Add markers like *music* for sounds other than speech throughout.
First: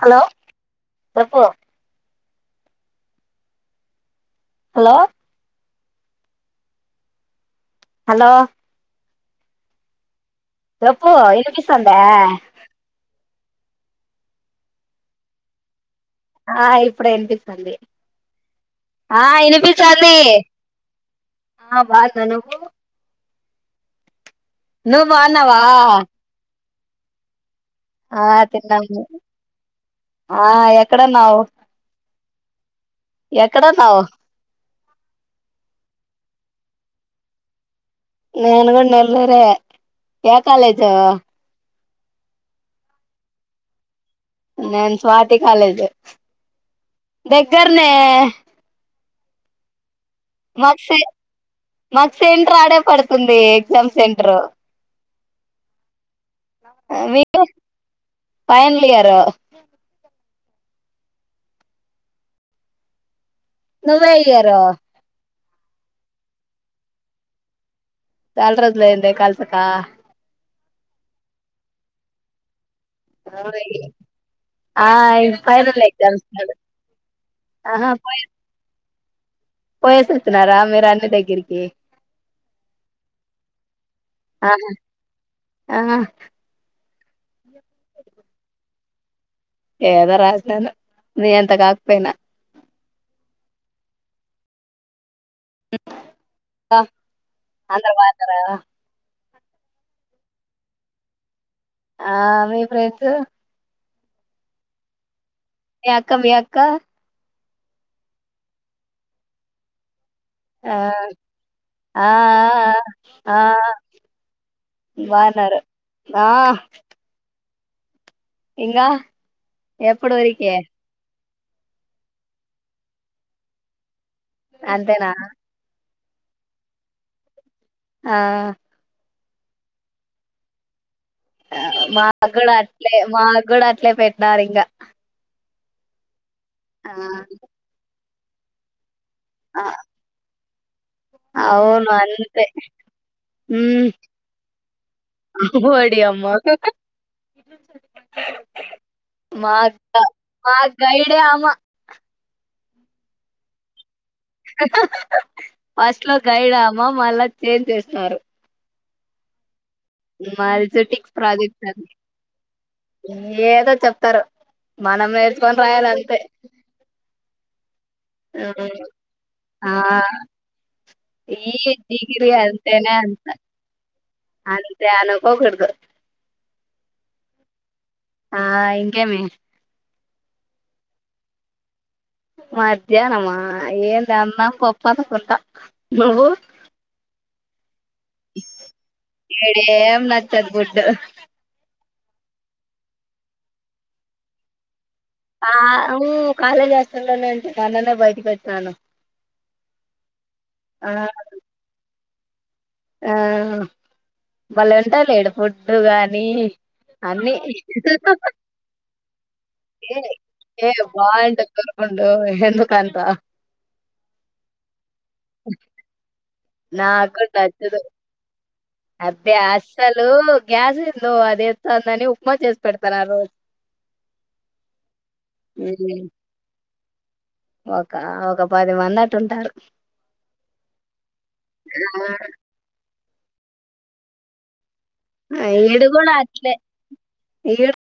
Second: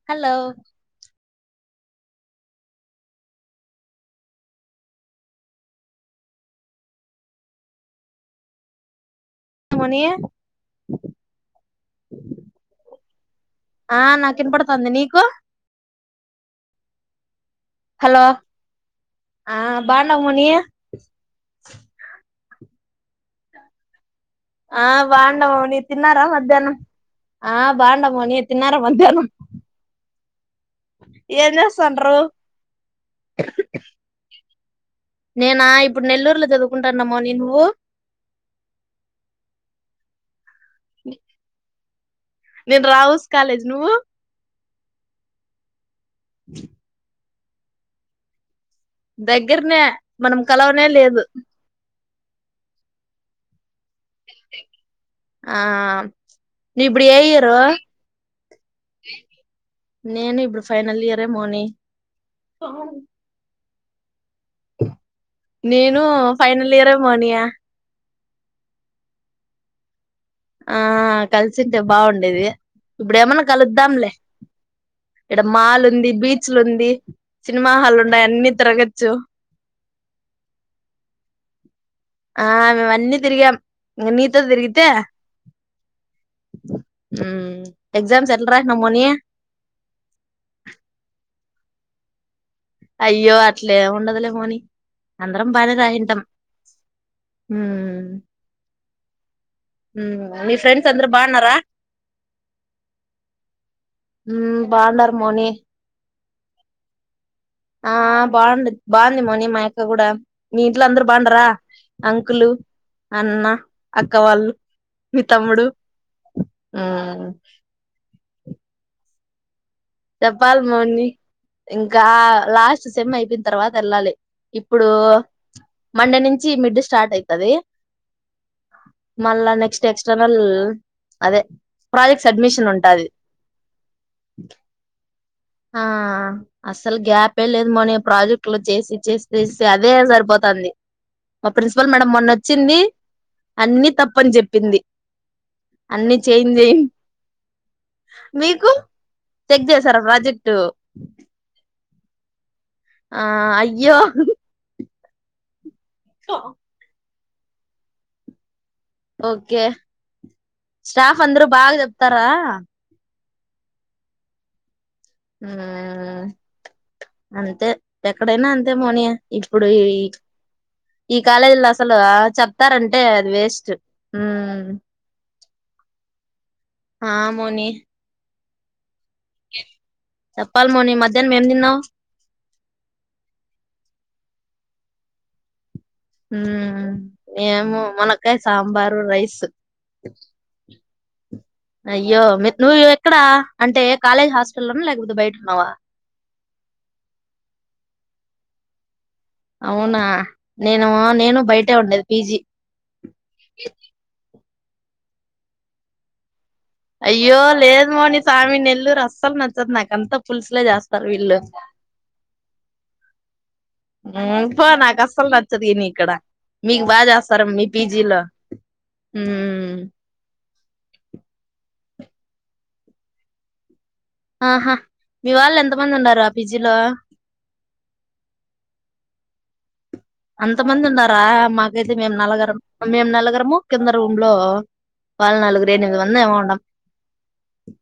Hello చెప్పు hello hello మనీయ చెప్పావు ఎదురుచూస్తోంది ఆ నాకు ఇన్ పడుతుంది నీకు ఆ ఇప్పుడ ఏంటి హలో ఆ వినిపిస్తోంది బాగున్నావా మౌని ఆ బాను ఆ నువ్వు బాగున్న బాగున్నావా మౌని తిన్నారా మధ్యాహ్నం ఆ బాగున్నా ఆ మౌని తిన్నారా తిన్నాము మధ్యాహ్నం ఆ ఎక్కడన్నావు ఏం చేస్తాండ్రు ఎక్కడన్నావు నేనా ఇప్పుడు నెల్లూరులో చదువుకుంటున్న మౌని నువ్వు నేను కూడా నెల్లూరు ఏ కాలేజు నేను రావుస్ కాలేజ్ నువ్వు నన్ స్వాతి కాలేజె దగ్గర్ నే దగ్గరనే మనం కలవనే సె లేదు. మాకు సెంట రాడే పడుతుంది. ఎగ్జామ్ సెంటరు ఆ ఇబుడు ఏ ఎయిరు ఫైనల్ ఇయర్ నేను ఇబ్ ఇప్పుడు ఫైనల్ ఇయరే మోని నువే ఏఇయరు నేను ఫైనల్ ఇయర్ ఏ మోనియా చల్రోజులైండే కల్సాకా ఆ కలిసింటే బాగుండేది. ఇప్పుడు ఏమైన్నా కలుద్దాంలే ఆ ఇడ ఫైనల్ మాల్ ఉంది. ఎగ్జామ్స్ బీచ్లు ఉంది. సినిమా హాల్ ఉన్నాయి అన్ని తిరగత్ చ్చో పోయేసేస్తున్నారా మీరు అన్ని దగ్గరికి ఆ మేమ్ వన్నీ తిరిగాం ఇగ ఆహా నీతోదిరిగితే ఆహా ఉమ్ ఎగ్జామ్స్ ఎట్లా రాసినావ్ మౌని ఏదో రాసిన ను నీ ఎంత కాక్పోయినా అయ్యో అట్లే ఉండదులే మోనీ అందరం బానిరషీన్టం ఆ! అందరు మ్ బాగున్నారా మీ ఫ్రెండ్స్ అందరూ బాన్నురా ఆ మీ ఫ్రెండ్స్ మ్ బాన్నుర్ మీ అక్కామిఅక్ ఇంకా ఆ బాగుంది బాగుంది మోని మా యక్క కూడా మీ ఆ ఇంట్లో అందరు బాగుండరా ఆ ఆ అంకులు ఆ అన్న ఆ! అక్క వాళ్ళు మీ బాగున్నారు తమ్ముడు ఆ ఇంగ జెప్పల్ మోని ఇంకా లాస్ట్ సెమ్ అయిపోయిన తర్వాత వెళ్ళాలి. ఇప్పుడు అంతేనా మండే నుంచి మిడ్ స్టార్ట్ అయితది. ఆ మళ్ళ నెక్స్ట్ ఎక్స్టర్నల్ అదే మా ప్రాజెక్ట్ కూడా సబ్మిషన్ అట్లే ఉంటది మా కూడా అట్లే పెట్టినారు ఇంగా హా ఆ అసలు గ్యాప్ ఏ లేదు మోనీ ప్రాజెక్టు లో చేసి చేస్ చేస్ ఆ! అధే జరిపోత్ సందీ మా అవును ప్రిన్సిపల్ మేడం మొన్న అంతే వచ్చింది ఉమ్ అన్ని తప్పని చెప్పింది ఓడి అన్ని అమ్మ చెంజ్ మీకు చెక్ చేసారా ప్రాజెక్ట్ మక్ గైడే ఆమ ఆ అయ్యో హహహ్ ఫస్ట్ లో గైడ్ ఆమ మళ్ళ ఎమ్ చేష్ నార్ ఓకే సిటిక్స్ స్టాఫ్ అందరుూ ప్రాజెక్ట్ బాగా అని చెప్తారా ఏదో చెప్ తరు ఆ అంతే ఎక్కడైనా అంతే మోని ఇప్పుడు ఆ ఈ ఈ కాలేజీలో అసలు డిగ్రీ అంతేనే చెప్తారంటే అంత అది వేస్ట్ ఉమ్ అంతే అనూకోకూడదు హా మోని హాయ్ ఏమి చెప్పాలి మోని మధ్యానం ఎమ్ తిన్నావ్ మధ్యానామా ఏంలే అన్నం పప్పు అనుకుంటా హుమ్ ఏమో ఇడ ఏం నచ్చదు ఫుడ్డు అయ్యో మీ నువ్వు ఎక్కడ అంటే కాలేజ్ హాస్టల్ లోన లేకపోత్ ఆఊ కాలేజ్ హాస్టల్ లోనే ఉంటే అలానే బయటికి వచ్చేద్ తను అవునా నేను, నేను బయటే ఉండేది. పిజి ఆహ్మ్ మాళ్ళ ఎల్తాలేడు ఫుడ్డు అని అయ్యో లేదు మోనిసామి నెల్లూరు అస్సలు నచ్చదు. నాకంతా పులుసులే ఏ చేస్తారు. వీళ్ళు బాగుంటది కోరుకుండు ఎందుకంత ఉమ్ పో నాకు అస్సలు నచ్చదు. ఈ నీ ఇక్కడ మీకు బా నాకు జేస్తారు మీ నచ్చదు పీజీలో అబ్బే ఉమ్ అస్సలు గ్యాస్ ఏందో అది తం దాని ఉప్మా చేసి పెడతారు ఆ రోజు ఆహా మీ వాళ్ళు ఎంత మంది ఉమ్, ఉండారా ఆ పిజ్జిలో *unintelligible* ఒక ఒక పది మంది అటు ఉంటారు. అంతమంది ఉండరా మాకైతే మేము నలగరం మేము నలగరము కింద రూమ్ లో వాళ్ళు నలుగురు ఈడు ఎనిమిది కూడా మంది ఏమో అట్లే ఉండం ఈడు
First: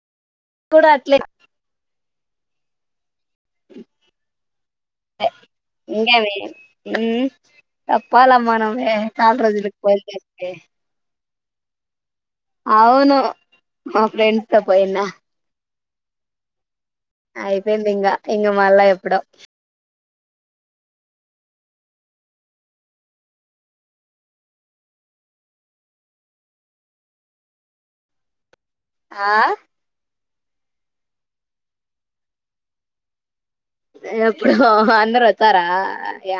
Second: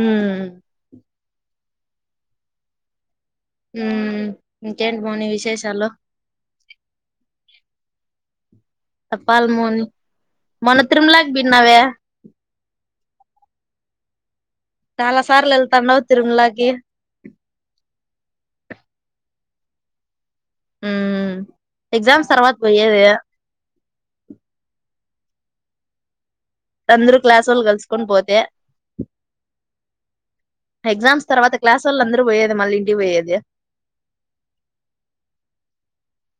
ఉమ్ ఈ కూడా అట్లే ఉ ఇంకేంటి మౌని విశేషాలు పోల మనం ఏ నాలుగు చెప్పాలి రోజులకే మౌని ఫోన్ చేస్తే మొన్న తిరుమలాకి బిన్నావే అవును మా ఫ్రెండ్ చాలా సార్లు ఎల్ తాన్నావ్ తిరుమలకి అయిపోయింది ఇంగ ఇంగ మల్ల ఎప్పుడో ఉమ్ ఎగ్జామ్స్ తర్వాత పోయేది. అందరూ క్లాసొల్లు కలుసుకొని పోతే ఆ ఎగ్జామ్స్ తర్వాత క్లాసొల్లు అందరూ పోయేది మళ్ళీ ఇంటికి పోయేది. ఎప్పుడో అందరు వతారా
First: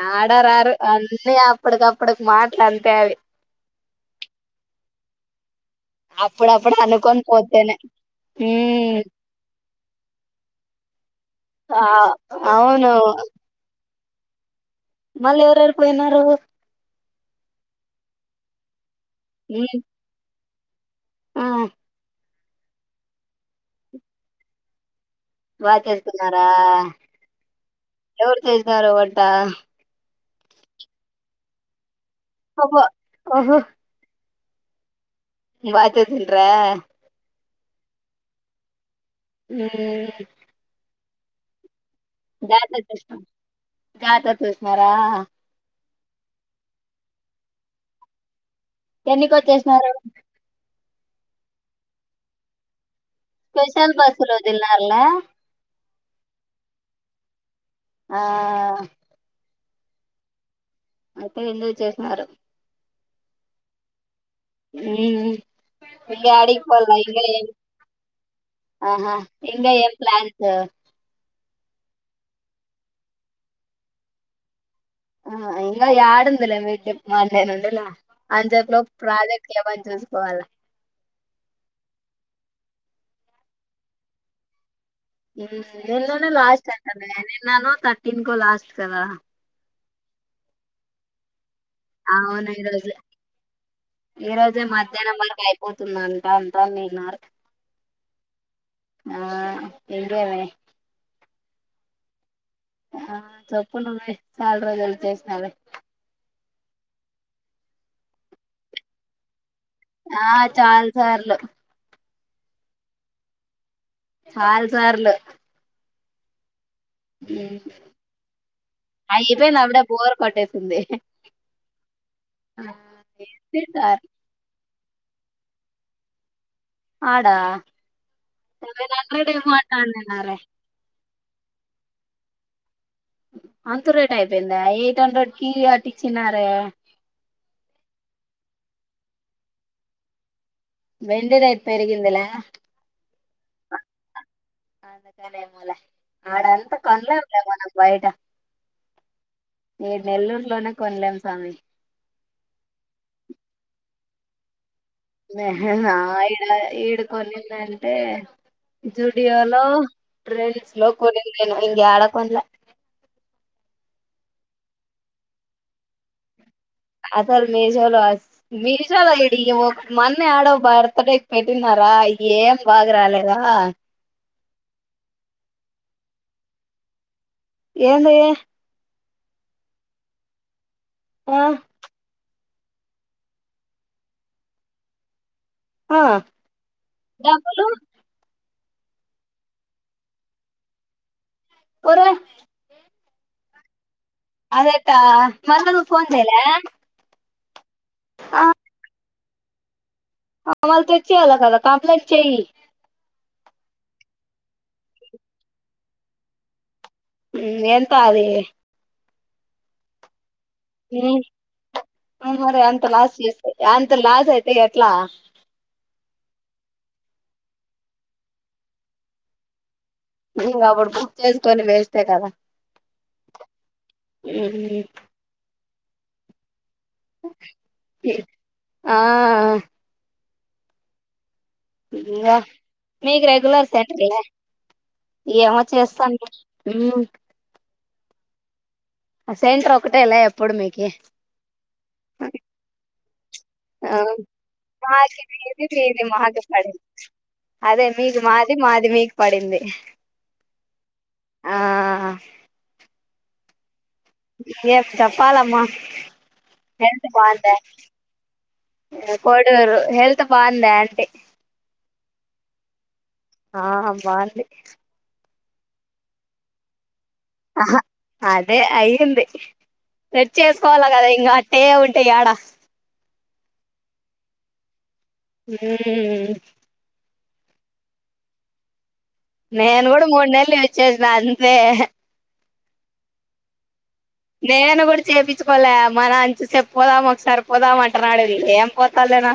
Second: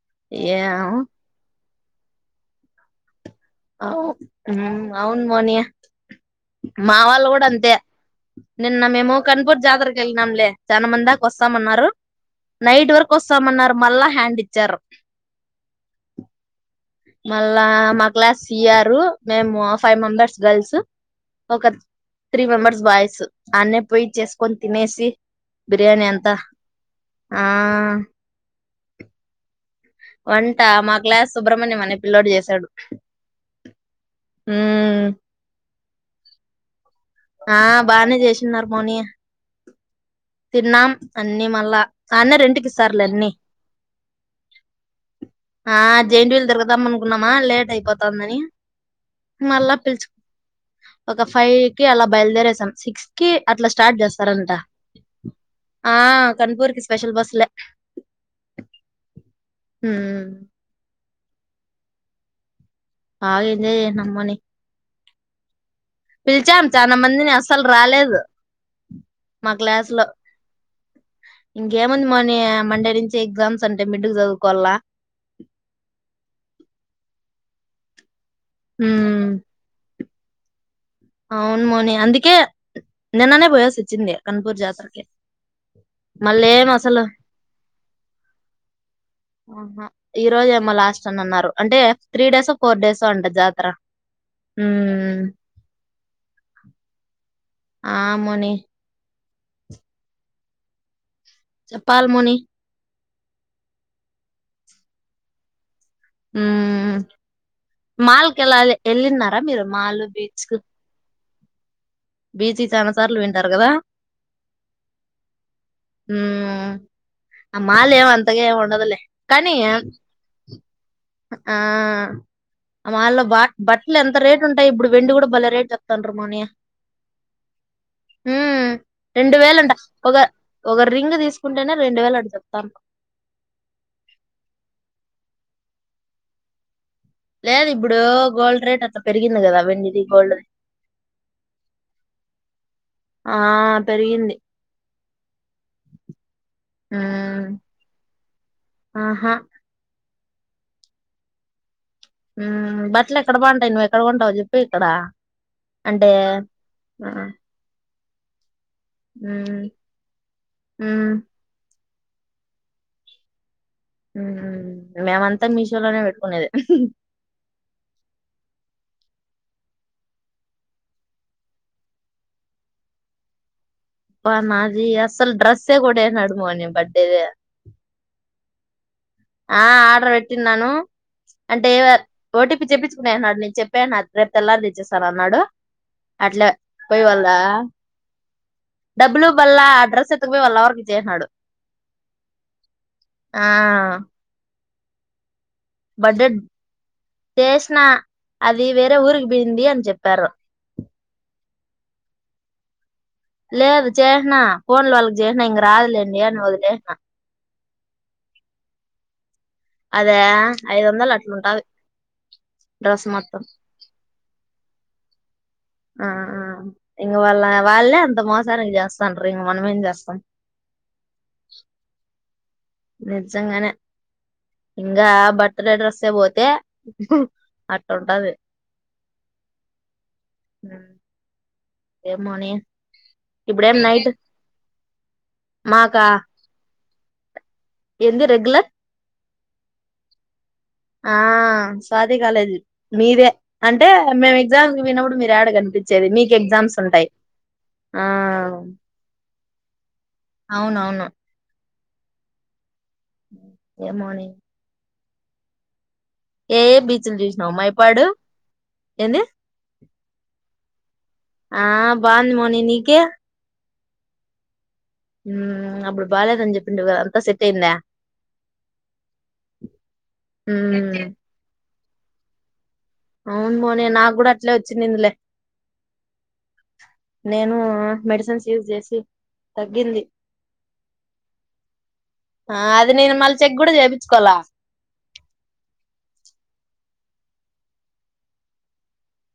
ఏడ రారు ఏమో అన్ని అప్ప అప్పటికప్పడుకి మాటలు అంతే అవి అవు అవున్ మోని అప్పుడప్పుడు మా అనుకొని వాళ్ళు కూడా అంతే పోతేనే ఉమ్ నిన్నమేమో కన్పూర్ జాతరకిలీనామ్ లే చనమంది దా ఆ వస్తామన్నారు నైట్ అవును వర్కు వస్తామన్నారు మళ్ళా హ్యాండ్చ్చారు మళ్ళీ ఎవరెరు పోయినారు మళ్ళా మా క్లాస్ సియారు మేము ఉమ్ ఫైవ్ మెంబర్స్ గల్స్ ఆ ఒక త్రీ మెంబర్స్ బాయ్స్ ఆడ్నే పోయి చేసుకొని తినేసి బాగా బిర్యానీ అంతా చేసుకున్నారా ఆ ఎవరు చేసార వంటా వంట మాగ్లా సుబ్రహమణ్యం మానే పిల్ల్లోడు చేసాడు అబ్బో ఓహో హ్మ్మ్ బాగా చేసింట్రా ఆ బానే చేసిన్నారు మోనియ ఉ అన్నీ మళ్ళా ఆన్నే రెంట్ కి ఇస్తారులే జాతరకొచ్చినం అన్ని జాతర చూస్తారా ఆ జెయింట్ వీలు తిరుగుదాం అనుకున్నామా లేట్ అయిపోతాందని ఎన్నిక వచ్చేసినారు ఒక ఫైవ్ అలా బయలుదేరేసాం సిక్స్ కి అట్లా స్పెషల్ స్టార్ట్ బస్సులు చేస్తారంట వదినాల్లే ఆ ఖాన్పూర్ కి స్పెషల్ బస్సులే ఆ ఉమ్ అయితే ఎందుకు చేసినారు ఆయనే నమ్మని ఉ ఉ పిలిచాం చానా మందిని అస్సలు రాలేదు ఆహా మా ఇంగ క్లాస్ ఏం లో ప్లాన్స్ ఇంకేం ముందు మని మండే నుంచి ఎగ్జామ్స్ అంటే మిడ్కు చదువుకోవాలనా ఆ ఇంగ అందట్లో ఉమ్ ప్రాజెక్టులు ఇ పోవాల అవును మోని అందుకే నిన్ననే పోయాల్సి వచ్చింది ఖాన్పూర్ జాతరకి నిన్ననే మళ్ళీ ఏం లాస్ట్ అసలు అంటానే నిన్ననో థాటిన్కో లాస్ట్ కదా ఆహా ఈ రోజు ఏమో లాస్ట్ అని అన్నారు అంటే త్రీ అవును డేసో ఈ ఫోర్ రోజే డేసో అంట జాతర అంటా అంతా నీనార్ ఆ మోని ఆ ఇంకా ఏమే చెప్పాలే మోని ఆ చెప్పు నువ్వే చాలా రోజులకు చేసినావులే ఉమ్ మాల్ కి వెళ్ళాలి ఎళ్లిఉన్నరా మీరు మాల్ ఆ చాల సార్లు బీచీ చానా సార్లు వింటారు కదా చాల్సార్లు ఉమ్ ఆ మాలులో అంతగేమ్ ఉండదులే కానీ అయిపోయింది అప్పుడే బోర్ కొట్టేసింది ఆ మాల్లో బా ఏంటి బట్టలు సార్ ఎంత రేట్ ఉంట ఇప్పుడు వెండి కూడా భలే రేట్ చెప్పుతాండ్రు మోని ఆడా టూవెల్ హండ్రెడ్ అంటాంది ఒగా రింగ్ తీసుకుంటేనే రెండు వేలు అంటా చెప్తా అంత రేట్ అయిపోయిందా ఎయిట్ హండ్రెడ్ కి వొట్టి చిన్నారే లేదు ఇప్పుడు గోల్డ్ రేట్ అంత పెరిగింది కదా వెండిది గోల్డ్ రేట్ వెండి రేట్ పేరిగిందిలే ఆ పెరిగింది ఇగ లేద్ లే ఆడంతా కోనలేములే ఉమ్ మనకు బయట ఆహా నెల్లూరులోనే కొనలేం స్వామి ఉమ్ బట్టలు ఎక్కడ బాగుంటాయి నువ్వు ఎక్కడ కొంటావ్ చెప్పు ఎ నేను ఇడ ఆ, ఇడకొన్నిన్నను టె జూడియో ఉమ్ లో ట్రెంస్ లో ఉమ్ కొనిన్ నేను ఇంకా యాడ కోన్లా ఉమ్ మేమంతా మీషో లోనే పెట్టుకునేది అసలు మీషోలో మీ చాల ఇడి మన్న యాడో బర్త్డే కి పెట్టినారా ఏం బాగా రాలేదా అబ్బా నాది అసలు డ్రెస్సే కొట్టేస్నాడు మౌని బర్త్డేది ఏంది ఆ ఆర్డర్ పెట్టిన్నను ఆ అంటే వ ఓటీపీ చెప్పుకునేసినాడు నేను చెప్పేసినా రేపు తెల్లనరి తెచ్చిస్తానన్నాడు ఆ అట్లా పోయి వాళ్ళా డబ్బులు డబ్బులు బల్ళ అ డ్రస్ ఎత్తక్కపోయి వాళ్ళ లవెర్ కి ఇచ్చేసిసినాడు ఒరే ఆ అదేట్ట మళ్ళ నువ్ ఫోన్ చెయాలా చేస్ నా అది వేరే ఊరుకి పింది అని చెప్పి వల్ తెచ్చియాలా కదా కంప్లైంట్ చేయి లేదు చేసిన ఫోన్లు వాళ్ళకి చేసిన ఇంక రాదులేండి అని వదిలేసిన ఉమ్ ఎంత అది అదా ఉమ్ ఉమ్ మరే అంత డ్రెస్ లాస్ మొత్తం చేస్త అంత లాస్ అయిత్ స్తే ఎట్లా ఆ ఇంగా వాళ్ళ వాళ్ళే అంత మోసానికి చేస్తాండ్రు ఇంక మనమేం చేస్తాం ఇంకా అప్పుడు బుక్ చేసుకొని వేస్టే కదా నిజంగానే ఇంకా బట్ట బర్త్డే డ్రెస్ పోతే అట్ట ఉంటది ఆ ఆ మీకు రెగులర్ ఇప్పుడేం నైట్ సెంటలే ఏమో మాకా చేస్తాను ంది రెగులర్ సేంట్ర ఒకటేలా ఆ స్వాతి కాలేజీ మీదే అంటే మేము ఎగ్జామ్ పోయినప్పుడు మాకి మీరు మీది మీది ఏడకనిపించేది మీకు మాకు ఎగ్జామ్స్ పడింది ఉంటాయి అదే ఆ మీకు మాది మాది మీకు పడింది అవునవును ఆ ఉ ఏ మార్నింగ్ ఏం చెప్పాలమ్మా ఏ హెల్త్ బీచ్లు బాగుందా చూసినావు మైపాడు ఏంది కోడూరు హెల్త్ బాగుందా అంటే ఆ బాగుంది మోని నీకే ఆ బాగుంది అప్పుడు బాలేదు అని చెప్పిండు కదా అంతా సెట్ అయిందా ఆ అదే అయి్యింది సెట్ చేసుకోవాలి ఉమ్ కదా ఇంకా అట్టే ఉ ట్ట ఎడా అవును మోని నాకు కూడా అట్లే వచ్చింది ఇందులే ఉమ్ నేను మెడిసిన్స్ యూజ చేసి నేను తగ్గింది కూడా మూడు నెలలు యూస్ చేసిన అంతే అది నేను మళ్ చెక్ కూడా చె నేను కూడా చేపించుకోలే మన అంచు చెప్ప పోదామా ఒకసారి పోదా మాంటన్నాడుది ఏం పోతాాలేనా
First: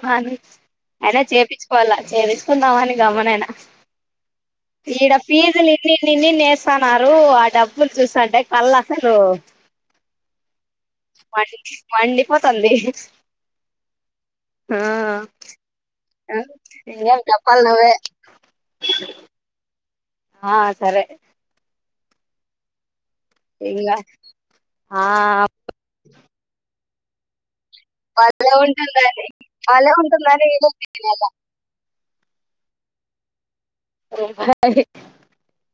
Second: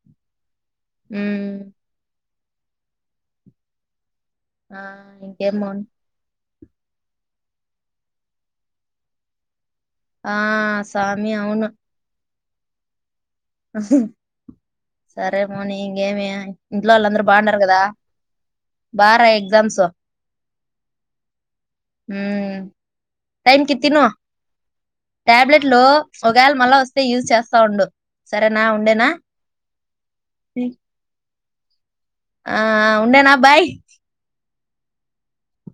అయినా ఉమ్ చేయించుకోవాలా చేయిుకో వస్తుందా అని గమ్మున ఉన్న ఆ ఇడ ఇంకేం ఫీజు లు మౌని ఇన్ని ఇన్ని వస్తున్నారు ఆ డబ్బులు చూస్తంటే కళ్ళ అసలు ఆ స్వామి అవును *unintelligible* పోతుంది సరే మోని ఇంకేమి ఇంట్లో వాళ్ళు ఇంకేం అందరూ బాగున్నారుారు చెప్పాలి కదా నువ్వే బాా రాయి ఎగ్జామ్స్ ఆ సరే హ టైమ్ కి ఇంగా తిను ఆ ట్యాబ్లేట్ లో ఒక గాల మల్లా వస్తు యూస్ చేస్తున్న బలే ఉంటుందని బలే ఉంటుందని ఉమ్. ఇరికింది ఆలా ఆ ఉండనా బాయ్ *inaudible* *inaudible*